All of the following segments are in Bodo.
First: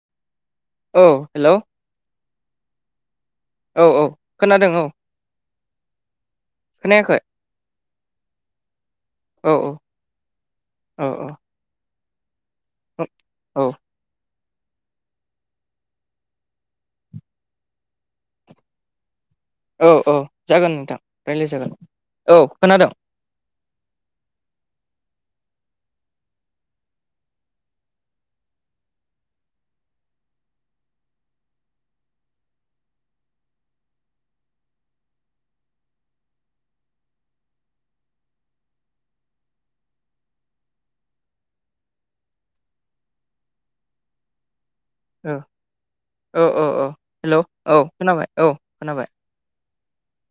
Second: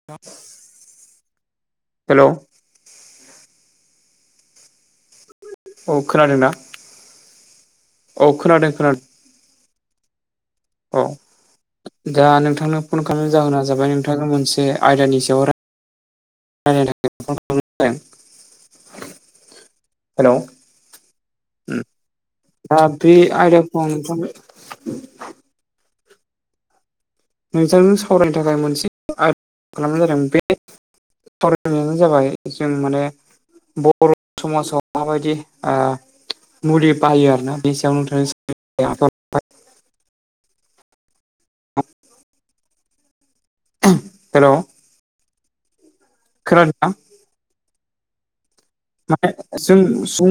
[inaudible] औ हेलौ हेलौ औ औ खोनादों औ औ खोनादोंना खोनायाखै औ खोनादों खोनादों औ औ औ दा नोंथांनो फन खालामनायनि जाहोना औ जाबाय नोंथांनो मोनसे आयदानि सायाव रायलायनो थाखाय औ औ हेलौ जागोन नोंथां रायज्लाय उम जागोन औ खोनादों। [unintelligible] नोंथांजों सावरायनो थाखाय मोनसे आयदा खालामनाय जादों बे सावरायनायानो जाबाय जों माने बर' समाजाव माबायदि आ मुलि बाहायो आरोना बे सायाव नोंथां हेल' औ औ औ हेल' औ खोनाबाय औ खोनाबाय। जों जों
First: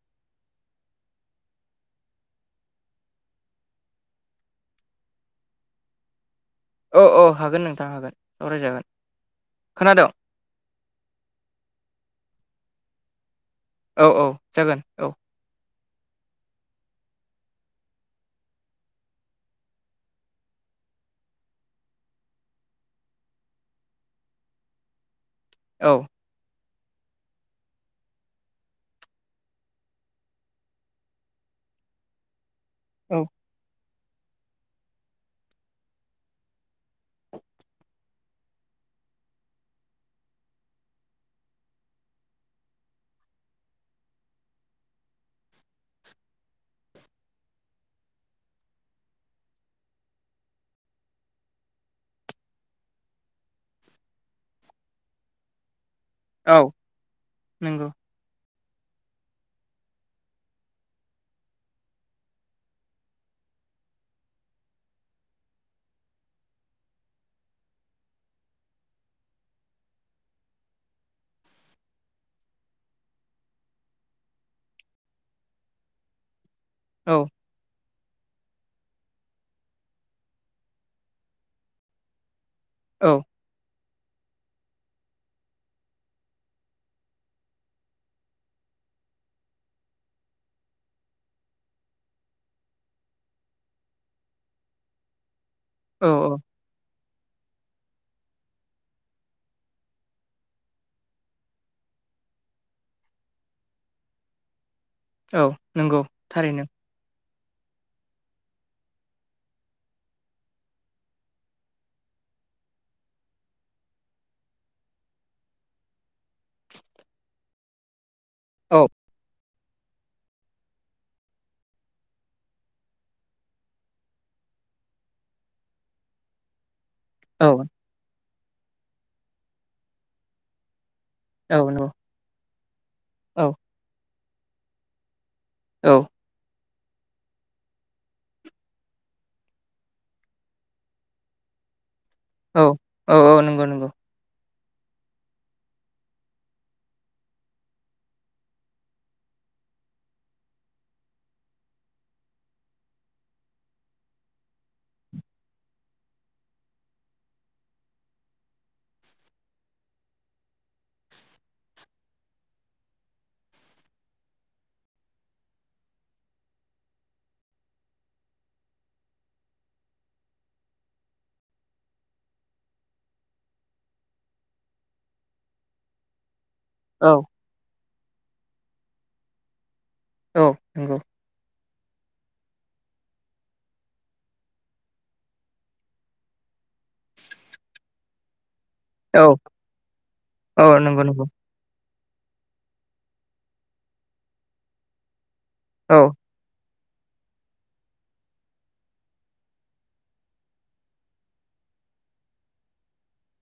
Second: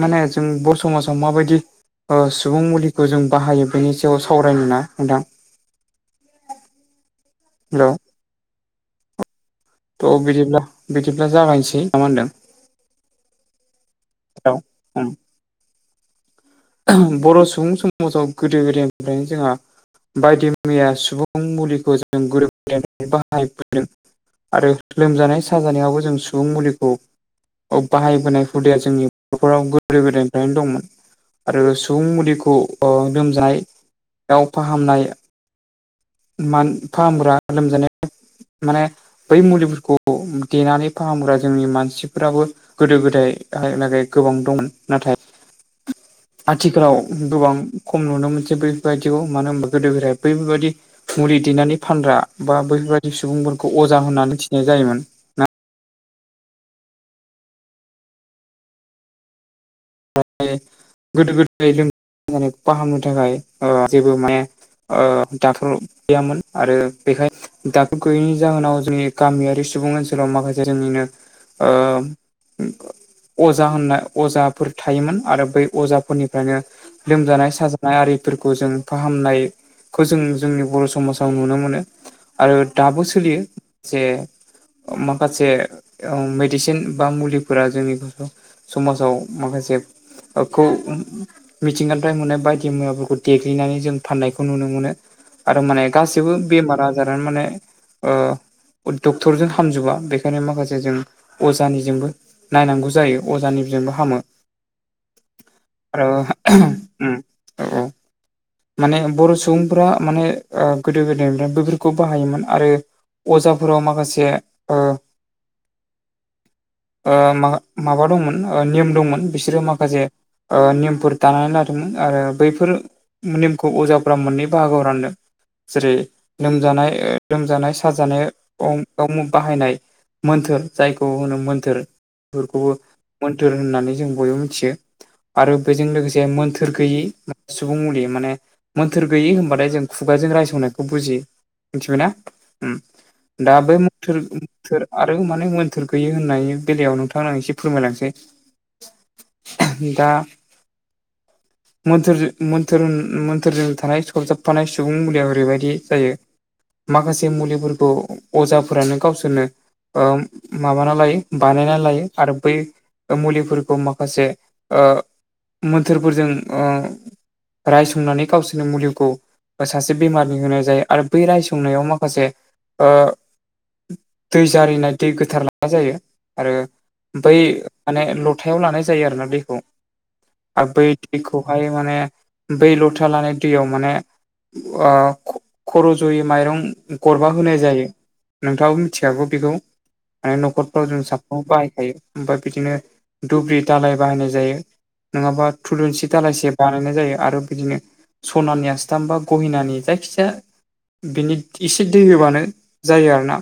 माने जों बर' समाजाव माबायदि ओ सुबुं मुलिखौ जों बाहायो बेनि सायाव सावरायनोना नोंथां? औ औ हागोन हेलौ नोंथां हागोन सावरायजागोन। खोनादों अह बिदिब्ला बिदिब्ला जागायसै ना मा होनदों। औ औ जागोन औ। बर' सुबुं समाजाव गोदो गोदायनिफ्रायनो जोंहा बायदि मैया सुबुं मुलिखौ जों गोरोबलायनानै बाहायबोदों आरो। लोमजानाय औ साजानायावबो जों सुबुं मुलिखौ औ बाहायबोनाय हुदाया जोंनि बर'फोराव गोदो गोदायनिफ्रायनो दंमोन। आरो सुबुं मुलिखौ औ लोमजानायाव फाहामनाय मान फाहामग्रा लोमजानाय माने बै मुलिफोरखौ देनानै फाहामग्रा जोंनि मानसिफोराबो गोदो गोदाय हालागै गोबां दंमोन नाथाय आथिखालाव गोबां खम नुनो मोनसै बैफोरबायदिखौ मानो होनबा गोदो गोदाय बैफोरबायदि मुलि दैनानै फानग्रा बा बैफोरबाददि सुबुंफोरखौ अजा होननानै मिथिनाय जायोमोन। औ नंगौ। माने गोदो गोदाय लोमजानायखौ फाहामनो थाखाय ओ जेबो माने ओ दाखथर गैयामोन आरो बेखाय दाथर' गैयैनि जाहोनाव जोंनि गामियारि सुबुं ओनसोलाव माखासे जोंनिनो ओ अजा होननाय अजा फोर थायोमोन आरो बै अजाफोरनिफ्रायनो औ लोमजानाय साजानाय आरिफोरखौ जों फाहामनायखौ जों जोंनि बर' समाजाव नुनो मोनो आरो दाबो औ सोलियो जे माखासे मेडिसिन बा मुलिफोरा जोंनि समाजाव माखासेखौ। मिथिंगानिफ्राय मोननाय बायदि मुवाफोरखौ देग्लिनानै जों फाननायखौ नुनो मोनो आरो माने औ गासिबो औ बेमार आजारानो माने ओ डक्टरजों हामजोबा बेखायनो माखासे जों अजानिजोंबो नायनांगौ जायो अजानिजोंबो हामो। औ नंगौ आरो थारैनो। उम औ औ माने बर' सुबुंफोरा माने ओ गोदो गोदायनिफ्राय बेफोरखौ बाहायोमोन आरो अजाफोराव माखासे। ओ मा माबा दंमोन। ओ औ निम दंमोन बिसोरो माखासे निमफोर दानानै लादोंमोन आरो बैफोर निमखौ अजाफोरा मोननै बाहागोआव रानदों जेरै लोमजानाय औ लोमजानाय साजानाय बाहायनाय मोन्थोर जायखौ होनो औ मोन्थोर नंगौ औ मोन्थोर होननानै जों बयबो मिथियो आरो बेजों औ लोगोसे मोन्थोर मोन्थोर गैयै सुबुं मुलि। माने मोन्थोर गैयि होनबाथाय जों खुगाजों रायसंनायखौ बुजियो। मिथिबायना औ ओम औ दा नंगौ बै नंगौ मोन्थोर आरो माने मोन्थोर गैयि होननायनि बेलायाव नोंथां आंनो एसे फोरमायलांसै दा मोन्थोर मोन्थोर-मोन्थोरजों थानाय सरजाबफानाय सुबुं मुलिया ओरैबायदि जायो माखासे मुलिफोरखौ अजाफोरानो गावसोरनो ओ माबाना लायो बानायना लायो आरो बै मुलिफोरखौ माखासे ओ मोन्थोरफोरजों ओ रायसंनानै गावसोरनि मुलिखौ सासे बेमारिनि होनाय जायो आरो बै रायसंनायाव माखासे ओ दै जारिनाय दै गोथार लानाय जायो आरो औ बै माने लथायाव लानाय जायो आरोना दैखौ औ आरो बै नंगौ दैखौ बैयावहाय माने बै लथा लानाय दैयाव माने ओ खर' ज'यै माइरं गरबा होनाय जायो नोंथां औ मिथिखागौ बेखौ माने औ नखरफ्राव जों नंगौ नंगौ साफ्रोमबो बाहायखायो ओमफ्राय बिदिनो दुब्रि दालाय बाहायनाय जायो नङाबा औ थुलुनसि दालायसे बानायनाय जायो आरो बिदिनो सनानि आस्थाम बा गहेनानि जायखिजाया बिनि इसे दै होबानो जायो आरोना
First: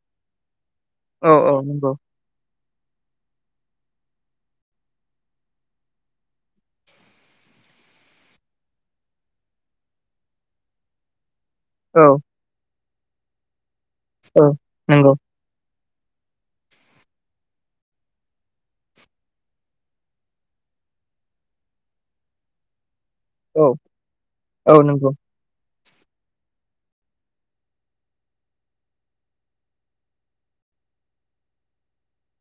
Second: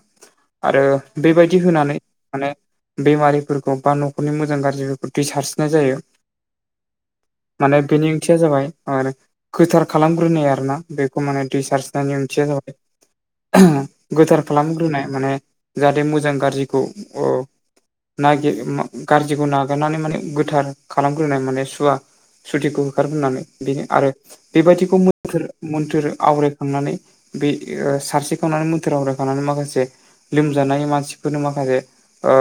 आरो औ औ बेबायदि नंगौ होनानै माने बेमारिफोरखौ बा नखरनि मोजां गाज्रिफोरखौ दै सारस्रिनाय जायो माने बेनि ओंथिया जाबाय आरो गोथार खालामग्रोनाय आरोना बेखौ माने दै औ सास्रिनायनि ओंथिया जाबाय गोथार औ खालामग्रोनाय नंगौ माने जाहाथे मोजां गाज्रिखौ [unintelligible] नागिर गाज्रिखौ नागारनानै माने गोथार खालामग्रोनाय माने सुवा सुतिखौ होखारग्रोनानै औ बेनो आरो औ बेबायदिखौ नंगौ मोन्थोर मोन्थोर आवरायखांनानै बे ओ सारस्रिखांनानै मोन्थोर आवरायखांनानै माखासे लोमजानाय मानसिफोरनो माखासे ओ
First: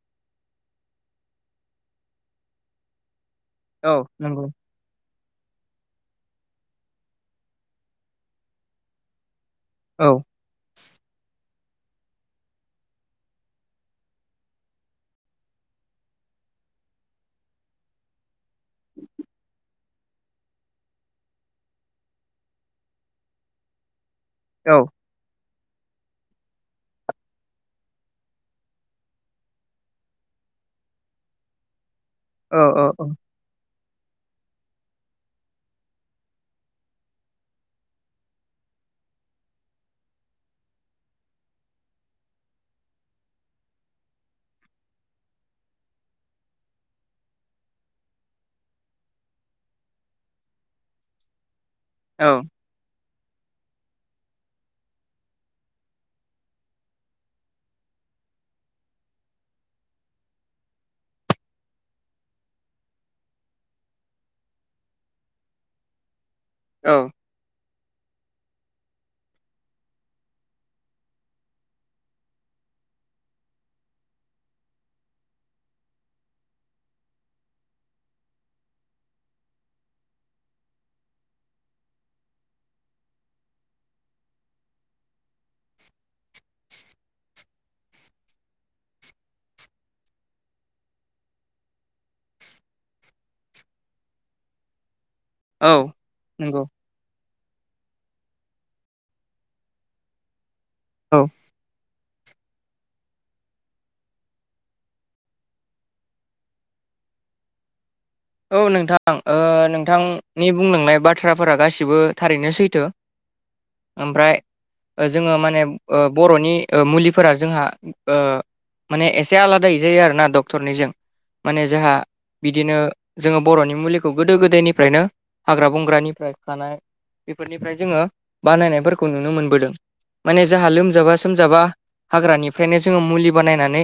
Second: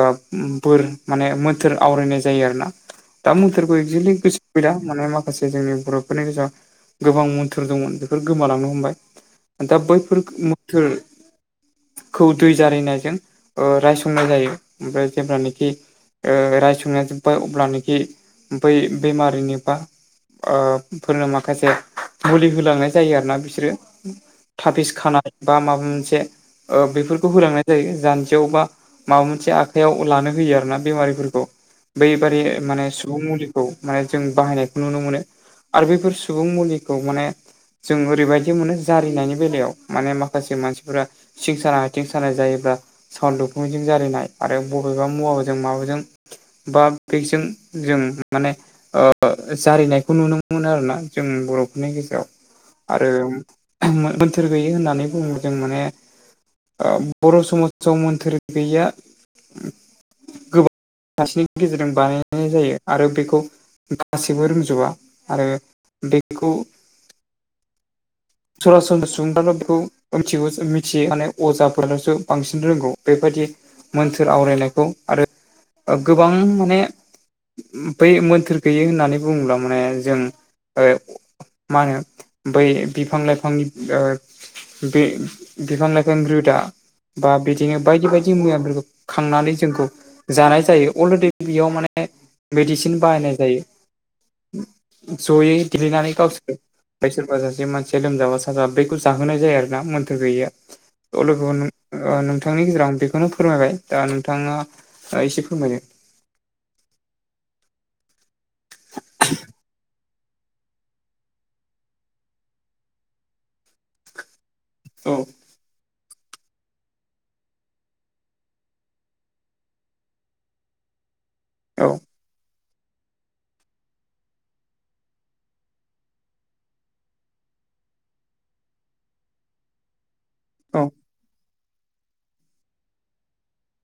बोर माने मोन्थोर आवरायनाय जायो आरो ना दा मोन्थोरखौ औ एकजेलि गोसो नंगौ गैला मान माखासे जोंनि बर'फो फोरनि गेजेराव गोबां मोन्थोर दंमोन बेफोर गोमालांनो हमबाय दा औ बैफोर थोर खौ दै जारियनायजों रायसंनाय जायो ओमफ्राय जेब्लानाखि ओ रायसंनाय जोब्बाय अब्लानोखि बै बेमारिनि बा ओ फोरनो माखासे मुलि होलांनाय जायो आरो ना बिसोरो औ थाफिस खाना बा माबा मोनसे ओ बेफोरखौ होलांनाय जायो जानजियाव बा माबा मोनसे आखाइयाव लानो होयो आरोना बेमारिफोरखौ बैबादि औ माने सुबुं मुलिखौ माने जों बाहायनायखौ नुनो मोनो आरो बेफोर सुबुं मुलिखौ माने जों ओरैबायदि मोनो जारिनायनि बेलायाव माने माखासे मानसिफोरा सिं सानाय आथिं सानाय जायोब्ला सावल दुखुंजों जारिलिनाय आरो बबेबा मुवाजों माबाजों बा बेगजों जों माने ओ जारिनायखौ नुनो मोनो नुनो मोनो आरोना जों बर'फोरनि गेजेराव औ आरो मोन्थोर गैयि होननानै बुङो जों माने ओ बर' समाजाव मोन्थोर गैया गोबां आसिनि गेजेरजों बानायनाय जायो आरो बेखौ गासैबो रोंजोबा आरो दैखौ औ सरासनस्रा सुबुंफ्राथ' बेखौ मिथिगौ मिथियो माने अजाफोरासो बांसिन रोंगौ बेबायदि मोनथोर आवरायनायखौ आरो ओ गोबां माने बै मोन्थोर गैयै होननानै बुङोब्ला माने जों ओ मा होनो बै बिफां लाइफांनि ओ बे बिफां लाइफां रोदा बा बिद जोङो बायदि बायदि मुवफोरखौ खांनानै जोंखौ जानाय जायो अलरेडि बेयाव माने मेडिसिन बाहायनाय जायो जयै औ देलेनानै गावसोर नंगौ आमफ्राय सोरबा सासे मानसिया लोमजाबा साजा बैखौ जाहोनाय जायो आरोना मोन्थोर औ गैययो लोगो ओ नोंथांनि गेजेराव आं बेखौनो फोरमायबाय दा नोंथाङा एसे फोरमायदो औ नोंथां ओ नोंथांनि बुंलांनाय बाथ्राफोरा गासिबो थारैनो सैथो ओमफ्राय औ जोङो माने ओ बर'नि मुलिफोरा जोंङो ओ माने एसे आलादाै जायो आरोना डक्टरनिजों माने औ जोंहा बिदिनो जोङो बर'नि मुलिखौ गोदो गोदायनिफ्रायनो हाग्रा बंग्रानिफ्राय खानाय बेफोरनिफ्राय जोङो बानायनायफोरखौ नुनो मोनबोदों। माने जोंहा औ लोमजाबा सोमजाबा हाग्रानिफ्रायनो जोङो मुलि बानायनानै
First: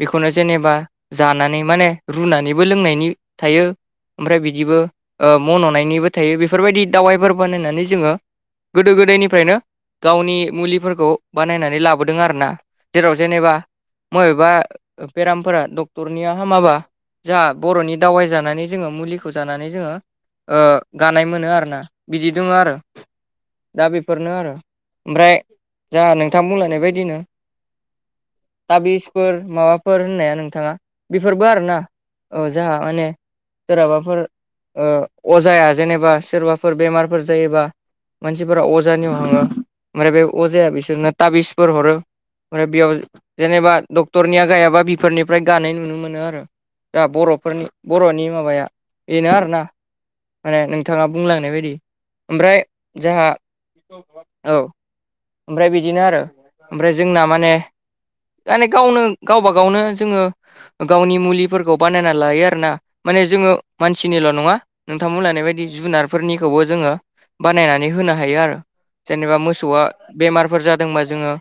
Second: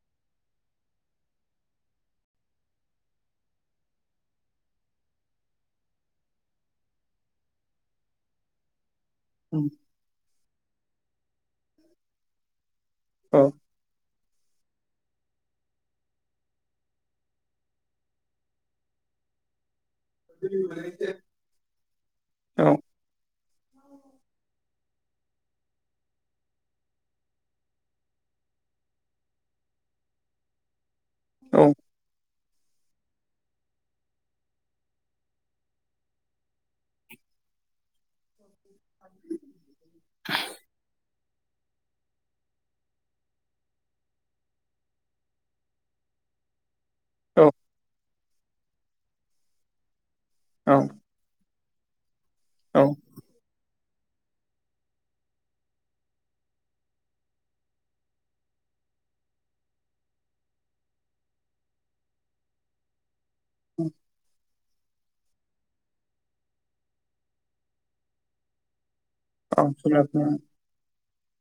बेखौनो जेनेबा जानानै माने रुनानैबो लोंनायनि थायो। ओमफ्राय बिदिबो मन'नायनिबो थायो बेफोरबायदि दावाइफोर बानायनानै जोङो गोदो गोदायनिफ फ्रायनो गावनि मुलिफोरखौ बानायनानै लाबोदों आरोना जेराव औ जेनेबा मबेबा बेरामफोरा डक्टरनिया हामाबा जाह बर'नि दावाइ जानानै जोङो मुलिखौ जानानै जोङो गानाय मोनो आर ना। बिदि दङो औ आरो। दा बेफोरनो आरो ओमफ्राय जाहा नोंथां बुंलायनाय बायदिनो थाबिसफोर माबाफोर होननाया नोंथाङा बेफोरबो आरो ना औ जाहा माने सोरहाबाफोर ओ अजाया जेनेबा सोरबाफोर बेमारफोर जायोबा मानसिफोरा अज अजानियाव थांङो ओमफ्राय बे अजाया बिसोरनो ताबिसफोर हरो। ओमफ्राय बेयाव जेनेबा डाक्टरनिया गायाबा बिफोरनिफ्राय गानाय नुनो मोनो आरो। दा औ बर'फोरनि बर'नि माबाया बेनो आरोना माने औ नोंथाङाफ बुंलांनाय बायदि ओमफ्राय औ औ। जोंहा औ ओमफ्राय बिदिनो आरो ओमफ्राय जोंना माने माने गावनो गावबा गावनो जोङो गावनि मुलिफोरखौ बानायना लायो आरोना। माने जोङो मानसिनिल' नङा। नोंथां बुंलांनाय बायदि जुनारफोरनिखौबो जोङो बानायनानै होनो हायो आरो। जेनेबा मोसौआ औ बेमारफोर जादोंबा जोङो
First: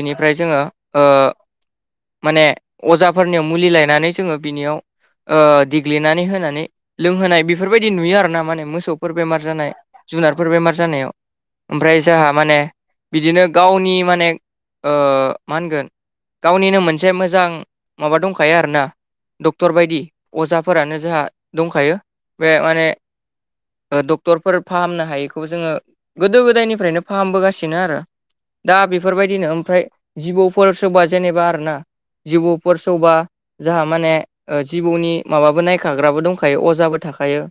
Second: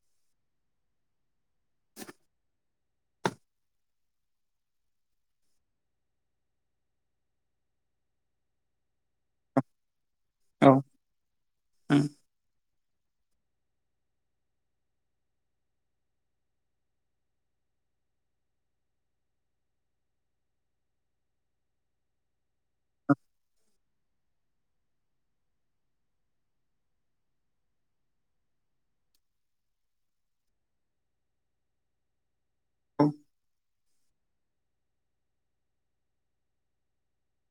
बेनिफ्राय जोङो ओ माने अजाफोरनियाव मुलि लायनानै जोङो बिनियाव ओ देग्लिनानै होनानै लोंहोनाय बेफोरबायदि नुयो आरोना माने मोसौफोर बेमार जानाय। जुनारफोर बेमार जानायाव ओमफ्राय जोंहा माने बिदिनो गावनि माने ओ मा होनगोन। गावनिनो मोनसे मोजां माबा दंखायो आरोना डक्टर बायदि। अजाफोरानो जोंहा दंखायो बे माने। डक्टरफोर फाहामनो हायैखौबो जोङो गोदो गोदायनिफ्रायनो फाहामबोगासिनो आरो। दा बेफोरबायदिनो ओमफ्राय जिबौफोर सोरबा जेनेबा आरोना जिबौ फोर सौबा जोंहा माने जिबौनि माबाबो नायखाग्राबो दंखायो अजाबो थाखायो।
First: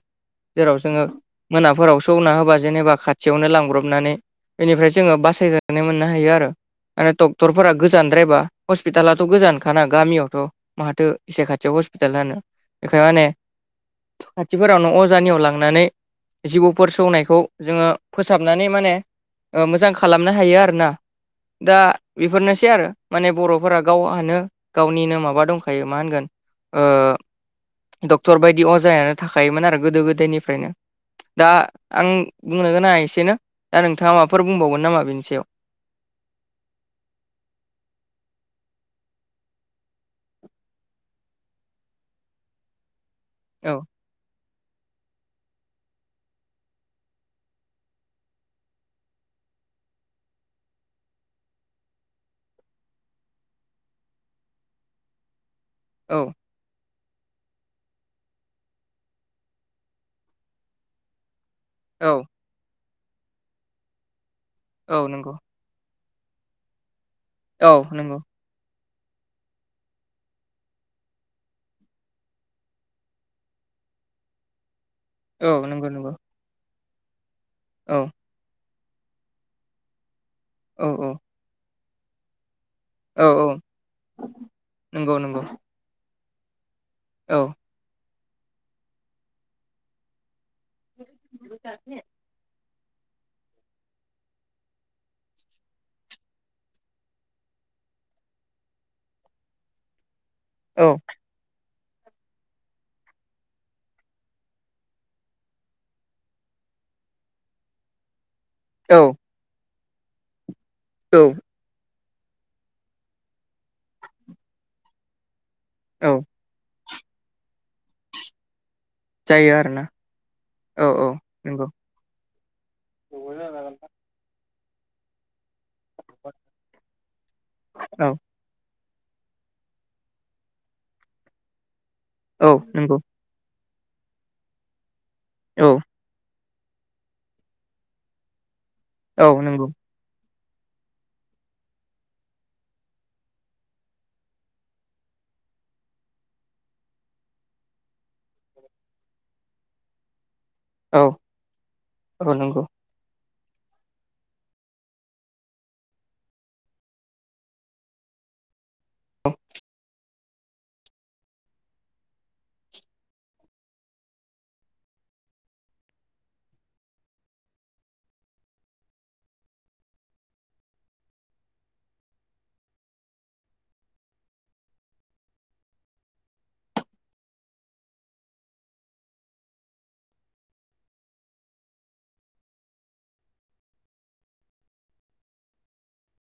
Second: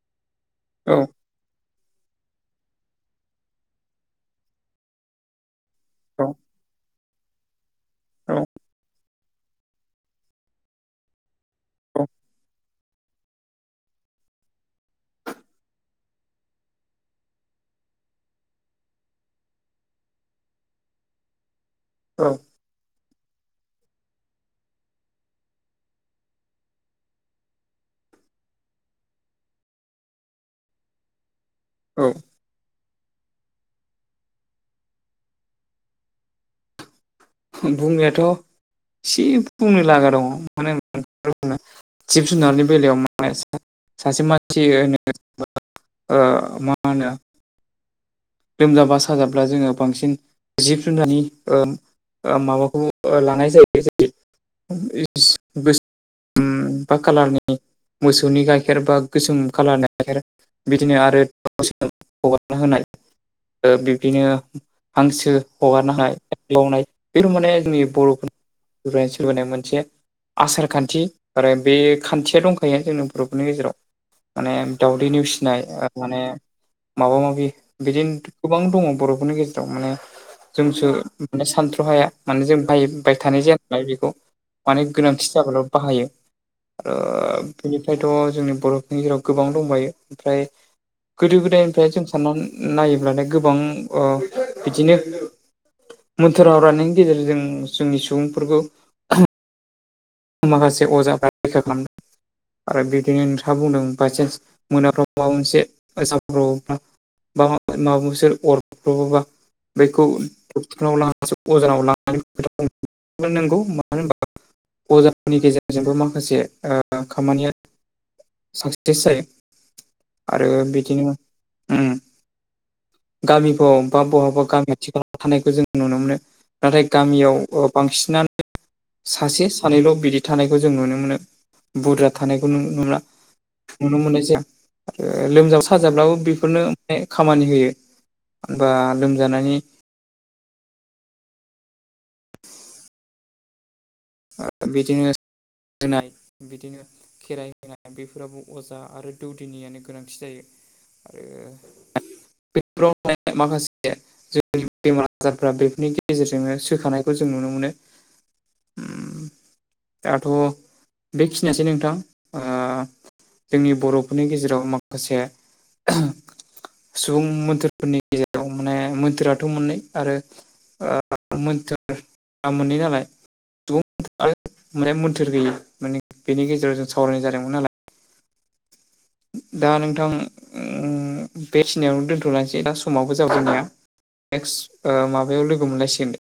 जेराव जोङो मोनाफोराव सौना होबा जेनेबा खाथ थियावनो लांब्रबनानै बेनिफ्राय जोङो बासायनानै मोननो हायो आरो माने डक्टरफोरा गोस जानद्रायबा हस्पिटालाथ' गोजानखाना गामियावथ' माथो इसे खाथियाव हस्पिटाल थानो। एखाय माने खाथिफोरावनो अजानियाव लांनानै जिबौफोर सौनायखौ जोङो फोसाबनानै माने मोजां खालामनो हायो आरोना। दा औ बेफोरनो एसे आरो माने बर'फोरा गावहानो गावनिनो माबा दंखायो मा होनगोन। ओ डक्टर बायदि अजायानो थाखायोमोन आरो गोदो गोदायनिफ्रायनो दा औ आं। बुंनो गोनाङा एसेनो। दा नोंथाङा माफोर बुंबावगोन नामा बेनि सायाव? बुंनायाथ'। एसे बुंनो लागा दङ मानो होनो जिब जुनारनि बेलायाव माने औ। सासे मानसि होनो ओ मा होनो लोमजाबा साजाब्ला जोङो बांसिन जिब जुनारनि ओ ओ माबाखौ ओ लानाय जायो जेरै औ। गोसोम बा कालारनि मोसौनि गाइखेर बा गोसोम कालारनि गाइखेर। बिदिनो आरो। औ। हगारना होनाय बिब्दिनो औ हांसो नंगौ हगारना होनाय। बे माने औ जोंनि नंगौ बर'फोरनिफ्राय सोलिबोनाय मोनसे आसार खान्थि आरो बे खान्थिया दंखायो जोंनि बर'फोरनि गेजेराव माने। दावदै औ निउसिनाय नंगौ नंगौ माने माबा माबि औ बिदिनो। गोबां दङ बर'फोरनि गेजेराव माने औ जोंसो औ माने सानथ्र' हाया माने जों बाय औ थानाय औ जाया नालाय बेखौ माने नंगौ गोनांथि नंगौ जाबाल' बाहायो औ आरो। बेनिफ्रायथ' जोंनि बर'फोरनि जेराव गोबां दंबायो ओमफ्राय गोदो गोदायनिफ्राय जों साननानै नायोब्लानो गोबां ओ बिदिनो। मोनथोराव [unintelligible] गेजेरजों जोंनि सुबुंफोरखौ माखासे अजाफ्रा रैखा खालामदों। आरो बिदिनो नोंथाङा बुंदों। बायसान्स मोनाफ्राव माबा मोनसे, [unintelligible] [unintelligible] [unintelligible] औ औ [unintelligible] अजानाव लानानै [unintelligible] खोथा नांगौ। अजाफोरनि गेजेरजोंबो औ माखासे ओ खामानिया सास टिस जायो आरो औ औ बिदिनो नंगौ ओम, औ गामिफ्राव बा बहाबा गामिखाथि खालाफोराव। थानायखौ जों नुनो मोनो। नाथाय गामियाव बांसिनानो, सासे थानायानैल' बिदि थानायखौ जों नुनो मोनो। बुरजा थानायखौ औ नु नंगौ -नुला नुनो मोननाय जायो। ओ लोमजाब औ साजाब्लाबो बेफोरनो बे खामानि होयो। बा औ लोमजानायनि नंगौ ओ बिदिनो, होनाय, बिदिनो खेराइ होनाय, बेफोराबो अजा आरो दौदिनियानो गोनांथि जायो। औ आरो - औ नंगौ। [unintelligible] माखासे जोंनि बेमार आजारफ्रा बेफोरनि गेजेरजोंनो सोखानायखौ जों नुनो मोनो। दाथ' बेखिनियासै नोंथां ओ, जोंनि बर'फोरनि गेजेराव माखासे, [unintelligible] सुबुं मोनथोरफोरनि गेजेराव माने, मोनथोराथ' मोननै। आरो ओ, मोनथोरआ मोननै नालाय, [unintelligible] माने मोन्थोर गैयै माने बेनि गेजेराव जों सावरायनाय जादोंमोन नालाय, दा नोंथां ओम, बे खिनायावनो दोन्थ'लसै दा समावबो जाबायना नेक्स्ट ओ, माबायाव लोगो मोनलायसिगोन दे।